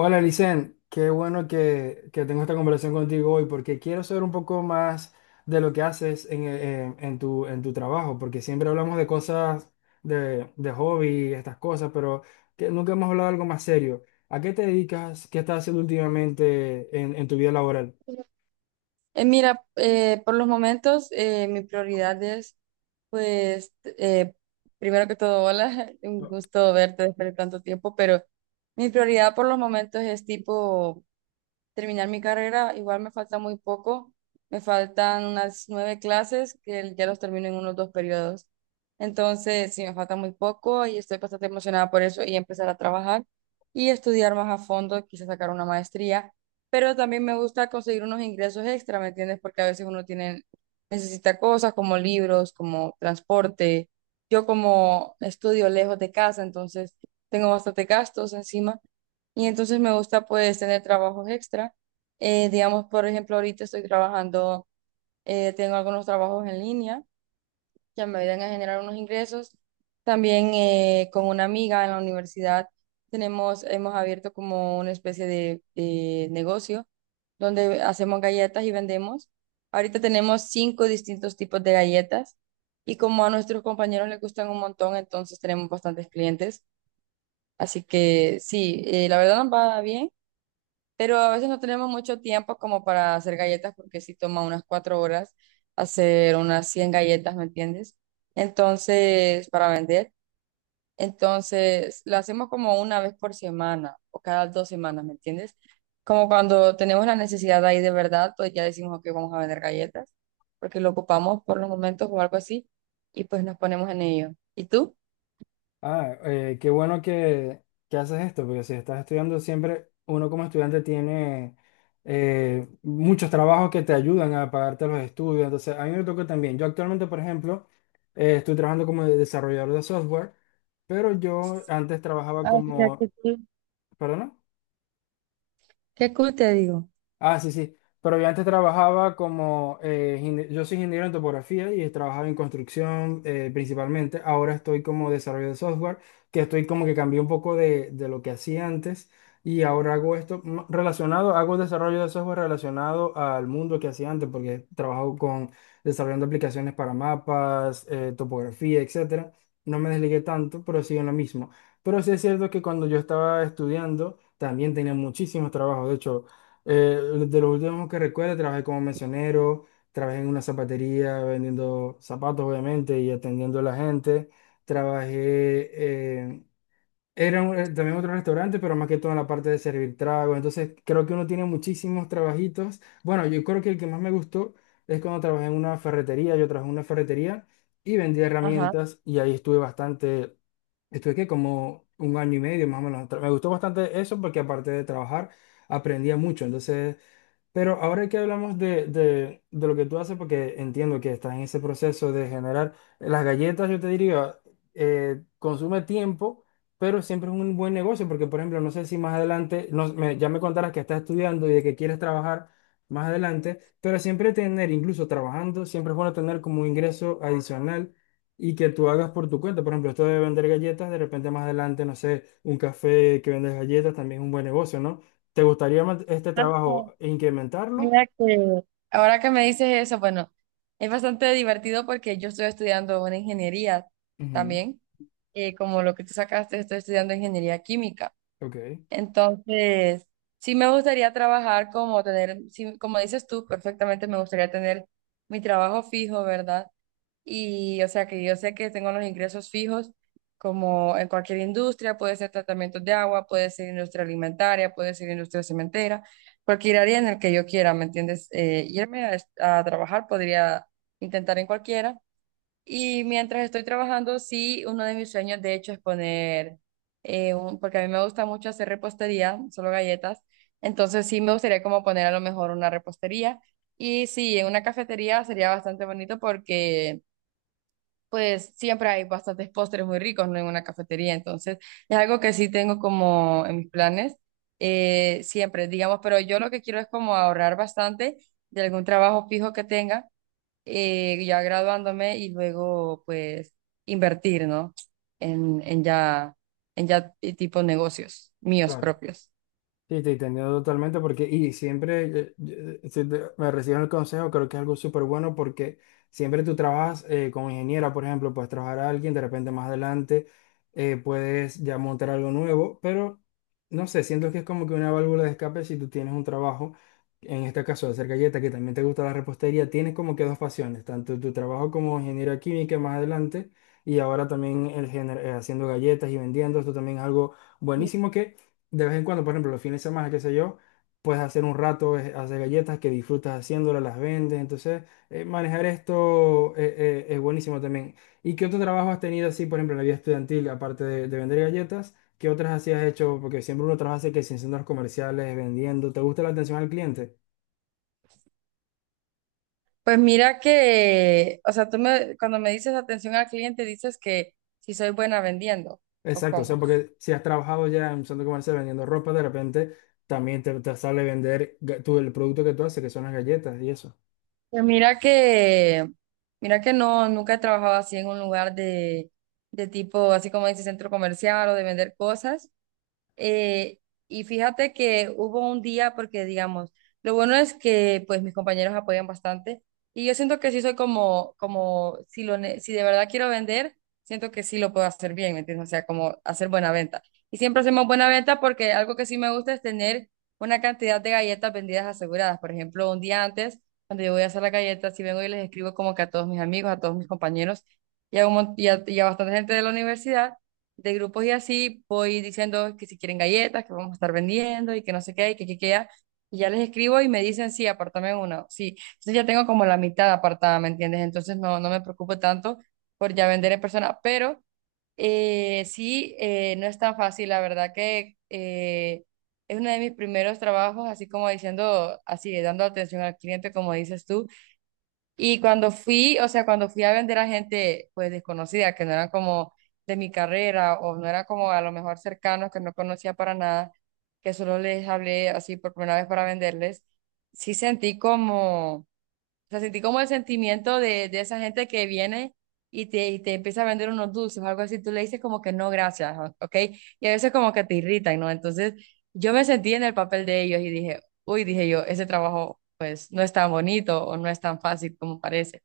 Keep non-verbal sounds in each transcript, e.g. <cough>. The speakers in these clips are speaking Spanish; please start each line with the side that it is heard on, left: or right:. left: Hola, Licen, qué bueno que tengo esta conversación contigo hoy porque quiero saber un poco más de lo que haces en tu trabajo, porque siempre hablamos de cosas de hobby, estas cosas, pero que nunca hemos hablado de algo más serio. ¿A qué te dedicas? ¿Qué estás haciendo últimamente en tu vida laboral?
right: Eh, Mira, por los momentos mi prioridad es, pues, primero que todo, hola, <laughs> un gusto verte después de tanto tiempo, pero mi prioridad por los momentos es tipo terminar mi carrera. Igual me falta muy poco, me faltan unas nueve clases que ya los termino en unos 2 periodos. Entonces, sí, me falta muy poco y estoy bastante emocionada por eso y empezar a trabajar y estudiar más a fondo, quizás sacar una maestría, pero también me gusta conseguir unos ingresos extra, ¿me entiendes? Porque a veces uno tiene, necesita cosas como libros, como transporte. Yo como estudio lejos de casa, entonces tengo bastante gastos encima y entonces me gusta pues tener trabajos extra. Digamos, por ejemplo, ahorita estoy trabajando, tengo algunos trabajos en línea que me ayudan a generar unos ingresos. También con una amiga en la universidad tenemos, hemos abierto como una especie de negocio donde hacemos galletas y vendemos. Ahorita tenemos cinco distintos tipos de galletas y como a nuestros compañeros les gustan un montón, entonces tenemos bastantes clientes. Así que sí, la verdad nos va bien, pero a veces no tenemos mucho tiempo como para hacer galletas porque sí toma unas 4 horas hacer unas 100 galletas, ¿me entiendes? Entonces, para vender, entonces la hacemos como una vez por semana o cada 2 semanas, ¿me entiendes? Como cuando tenemos la necesidad ahí de verdad, pues ya decimos que vamos a vender galletas porque lo ocupamos por los momentos o algo así y pues nos ponemos en ello. ¿Y tú?
left: Qué bueno que haces esto, porque si estás estudiando siempre, uno como estudiante tiene muchos trabajos que te ayudan a pagarte los estudios. Entonces, a mí me toca también. Yo actualmente, por ejemplo, estoy trabajando como desarrollador de software, pero yo antes trabajaba
right: Ah, mira,
left: como...
right: qué cool.
left: ¿Perdona?
right: Qué cool te digo.
left: Ah, sí, sí. Pero yo antes trabajaba como yo soy ingeniero en topografía y trabajaba en construcción principalmente. Ahora estoy como desarrollo de software, que estoy como que cambié un poco de lo que hacía antes y ahora hago esto relacionado, hago desarrollo de software relacionado al mundo que hacía antes, porque trabajo con desarrollando aplicaciones para mapas, topografía, etcétera. No me desligué tanto, pero sigo en lo mismo. Pero sí es cierto que cuando yo estaba estudiando, también tenía muchísimos trabajos. De hecho, eh, de los últimos que recuerdo, trabajé como mesonero, trabajé en una zapatería vendiendo zapatos, obviamente, y atendiendo a la gente. Trabajé, eh, también otro restaurante, pero más que todo en la parte de servir tragos. Entonces, creo que uno tiene muchísimos trabajitos. Bueno, yo creo que el que más me gustó es cuando trabajé en una ferretería. Yo trabajé en una ferretería y vendía
right: Ajá.
left: herramientas y ahí estuve bastante, estuve que como un año y medio más o menos. Me gustó bastante eso porque aparte de trabajar, aprendía mucho. Entonces, pero ahora que hablamos de lo que tú haces, porque entiendo que estás en ese proceso de generar las galletas, yo te diría, consume tiempo, pero siempre es un buen negocio, porque por ejemplo, no sé si más adelante, ya me contarás que estás estudiando y de que quieres trabajar más adelante, pero siempre tener, incluso trabajando, siempre es bueno tener como un ingreso adicional y que tú hagas por tu cuenta. Por ejemplo, esto de vender galletas, de repente más adelante, no sé, un café que vendes galletas también es un buen negocio, ¿no? ¿Te gustaría este
right: Ah.
left: trabajo incrementarlo?
right: Mira que ahora que me dices eso, bueno, es bastante divertido porque yo estoy estudiando una ingeniería
left: Ujú.
right: también, como lo que tú sacaste, estoy estudiando ingeniería química.
left: Ok.
right: Entonces, sí me gustaría trabajar como tener, sí, como dices tú, perfectamente me gustaría tener mi trabajo fijo, ¿verdad? Y o sea que yo sé que tengo los ingresos fijos como en cualquier industria, puede ser tratamientos de agua, puede ser industria alimentaria, puede ser industria cementera, cualquier área en el que yo quiera, ¿me entiendes? Irme a, a trabajar podría intentar en cualquiera. Y mientras estoy trabajando, sí, uno de mis sueños de hecho es poner, porque a mí me gusta mucho hacer repostería, solo galletas, entonces sí me gustaría como poner a lo mejor una repostería. Y sí, en una cafetería sería bastante bonito porque pues siempre hay bastantes postres muy ricos, ¿no? En una cafetería, entonces es algo que sí tengo como en mis planes, siempre, digamos, pero yo lo que quiero es como ahorrar bastante de algún trabajo fijo que tenga, ya graduándome y luego pues invertir, ¿no? En, en ya, en ya, tipo negocios míos
left: Claro.
right: propios.
left: Sí, te entiendo totalmente porque, y siempre si me reciben el consejo, creo que es algo súper bueno porque siempre tú trabajas como ingeniera, por ejemplo, puedes trabajar a alguien, de repente más adelante puedes ya montar algo nuevo, pero no sé, siento que es como que una válvula de escape si tú tienes un trabajo, en este caso de hacer galletas, que también te gusta la repostería, tienes como que dos pasiones, tanto tu trabajo como ingeniera química más adelante y ahora también el haciendo galletas y vendiendo, esto también es algo buenísimo de vez en cuando, por ejemplo, los fines de semana, qué sé yo, puedes hacer un rato, hacer galletas que disfrutas haciéndolas, las vendes. Entonces, manejar esto es buenísimo también. ¿Y qué otro trabajo has tenido así, por ejemplo, en la vida estudiantil, aparte de vender galletas? ¿Qué otras así has hecho? Porque siempre uno trabaja así que sin centros comerciales, vendiendo. ¿Te gusta la atención al cliente?
right: Pues mira que, o sea, cuando me dices atención al cliente, dices que si soy buena vendiendo, ¿o
left: Exacto, o sea,
right: cómo?
left: porque si has trabajado ya en un centro comercial vendiendo ropa, de repente también te sale vender tú, el producto que tú haces, que son las galletas y eso.
right: Pues mira que no, nunca he trabajado así en un lugar de tipo, así como dice, centro comercial o de vender cosas. Eh, y fíjate que hubo un día, porque digamos, lo bueno es que pues mis compañeros apoyan bastante y yo siento que sí soy como si de verdad quiero vender, siento que sí lo puedo hacer bien, ¿me entiendes? O sea, como hacer buena venta. Y siempre hacemos buena venta porque algo que sí me gusta es tener una cantidad de galletas vendidas aseguradas. Por ejemplo, un día antes, cuando yo voy a hacer las galletas, si vengo y les escribo como que a todos mis amigos, a todos mis compañeros y a, un mon- y a bastante gente de la universidad de grupos y así voy diciendo que si quieren galletas, que vamos a estar vendiendo y que no sé qué, y que ya. Y ya les escribo y me dicen, sí, apartame uno, sí. Entonces ya tengo como la mitad apartada, ¿me entiendes? Entonces no, no me preocupo tanto por ya vender en persona, pero sí, no es tan fácil, la verdad que es uno de mis primeros trabajos, así como diciendo, así, dando atención al cliente, como dices tú. Y cuando fui, o sea, cuando fui a vender a gente pues desconocida, que no eran como de mi carrera o no eran como a lo mejor cercanos, que no conocía para nada, que solo les hablé así por primera vez para venderles, sí sentí como, o sea, sentí como el sentimiento de esa gente que viene y te empieza a vender unos dulces o algo así. Tú le dices como que no, gracias, ¿ok? Y a veces como que te irritan, ¿no? Entonces yo me sentí en el papel de ellos y dije, uy, dije yo, ese trabajo pues no es tan bonito o no es tan fácil como parece.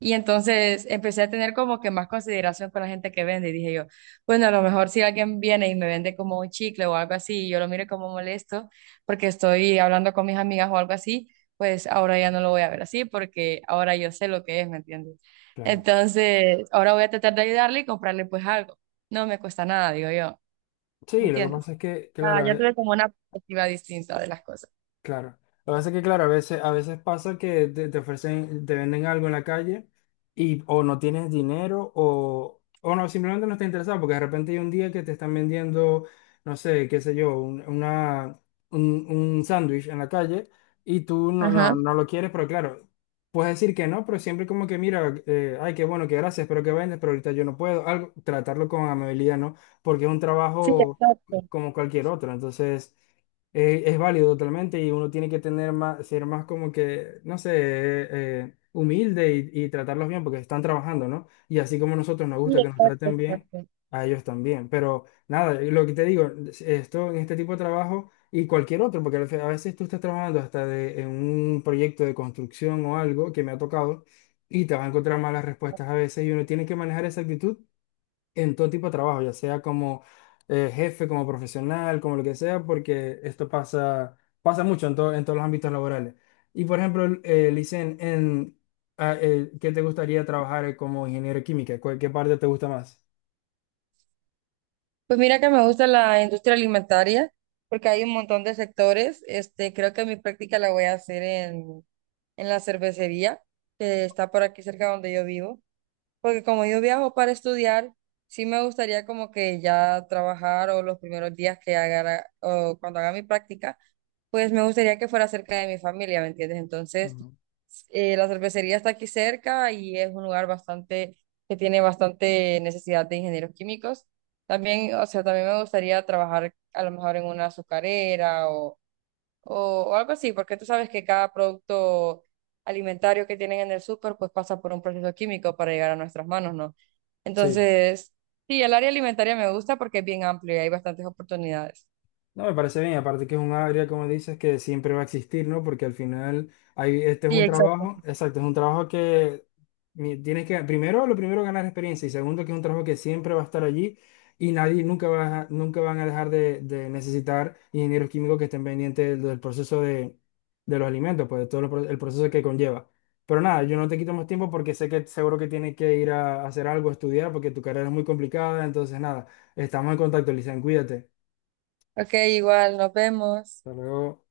right: Y entonces empecé a tener como que más consideración con la gente que vende y dije yo, bueno, a lo mejor si alguien viene y me vende como un chicle o algo así y yo lo miro como molesto porque estoy hablando con mis amigas o algo así, pues ahora ya no lo voy a ver así porque ahora yo sé lo que es, ¿me entiendes?
left: Claro.
right: Entonces, ahora voy a tratar de ayudarle y comprarle pues algo. No me cuesta nada, digo yo, ¿me
left: Sí, lo que
right: entiendes?
left: pasa es que,
right: Ah,
left: claro.
right: ya tuve como una perspectiva distinta de las cosas.
left: Claro. Lo que pasa es que, claro, a veces pasa que te ofrecen, te venden algo en la calle y o no tienes dinero o no, simplemente no estás interesado porque de repente hay un día que te están vendiendo, no sé, qué sé yo, un sándwich en la calle y tú
right: Ajá.
left: no lo quieres, pero claro, puedes decir que no, pero siempre como que mira, ay, qué bueno, qué gracias, pero que vendes, pero ahorita yo no puedo, algo, tratarlo con amabilidad, ¿no? Porque es un
right: Sí,
left: trabajo
right: exacto.
left: como cualquier otro, entonces... Es válido totalmente y uno tiene que tener más, ser más como que, no sé, humilde y tratarlos bien porque están trabajando, ¿no? Y así como a nosotros nos
right: Sí,
left: gusta que nos
right: exacto,
left: traten bien,
right: exacto.
left: a ellos también. Pero nada, lo que te digo, esto en este tipo de trabajo y cualquier otro, porque a veces tú estás trabajando hasta de, en un proyecto de construcción o algo que me ha tocado y te vas a encontrar malas respuestas a veces y uno tiene que manejar esa actitud en todo tipo de trabajo, ya sea como jefe, como profesional, como lo que sea, porque esto pasa, pasa mucho en, en todos los ámbitos laborales. Y por ejemplo, Licen, ¿qué te gustaría trabajar como ingeniero de química? ¿Qué parte te gusta más?
right: Pues mira que me gusta la industria alimentaria porque hay un montón de sectores. Creo que mi práctica la voy a hacer en la cervecería que está por aquí cerca donde yo vivo. Porque como yo viajo para estudiar, sí me gustaría como que ya trabajar o los primeros días que haga, o cuando haga mi práctica, pues me gustaría que fuera cerca de mi familia, ¿me entiendes? Entonces,
left: Ujú.
right: la cervecería está aquí cerca y es un lugar bastante, que tiene bastante necesidad de ingenieros químicos. También, o sea, también me gustaría trabajar a lo mejor en una azucarera o algo así, porque tú sabes que cada producto alimentario que tienen en el súper, pues pasa por un proceso químico para llegar a nuestras manos, ¿no?
left: Sí.
right: Entonces, sí, el área alimentaria me gusta porque es bien amplio y hay bastantes oportunidades.
left: No, me parece bien, aparte que es un área, como dices, que siempre va a existir, ¿no? Porque al final hay, este es
right: Sí,
left: un
right: exacto.
left: trabajo, exacto, es un trabajo que tienes que, primero, lo primero, ganar experiencia y segundo, que es un trabajo que siempre va a estar allí y nadie, nunca nunca van a dejar de necesitar ingenieros químicos que estén pendientes del proceso de los alimentos, pues de todo el proceso que conlleva. Pero nada, yo no te quito más tiempo porque sé que seguro que tienes que ir a hacer algo, a estudiar, porque tu carrera es muy complicada, entonces nada, estamos en contacto, Lisan, cuídate.
right: Ok, igual, nos vemos.
left: Hasta luego.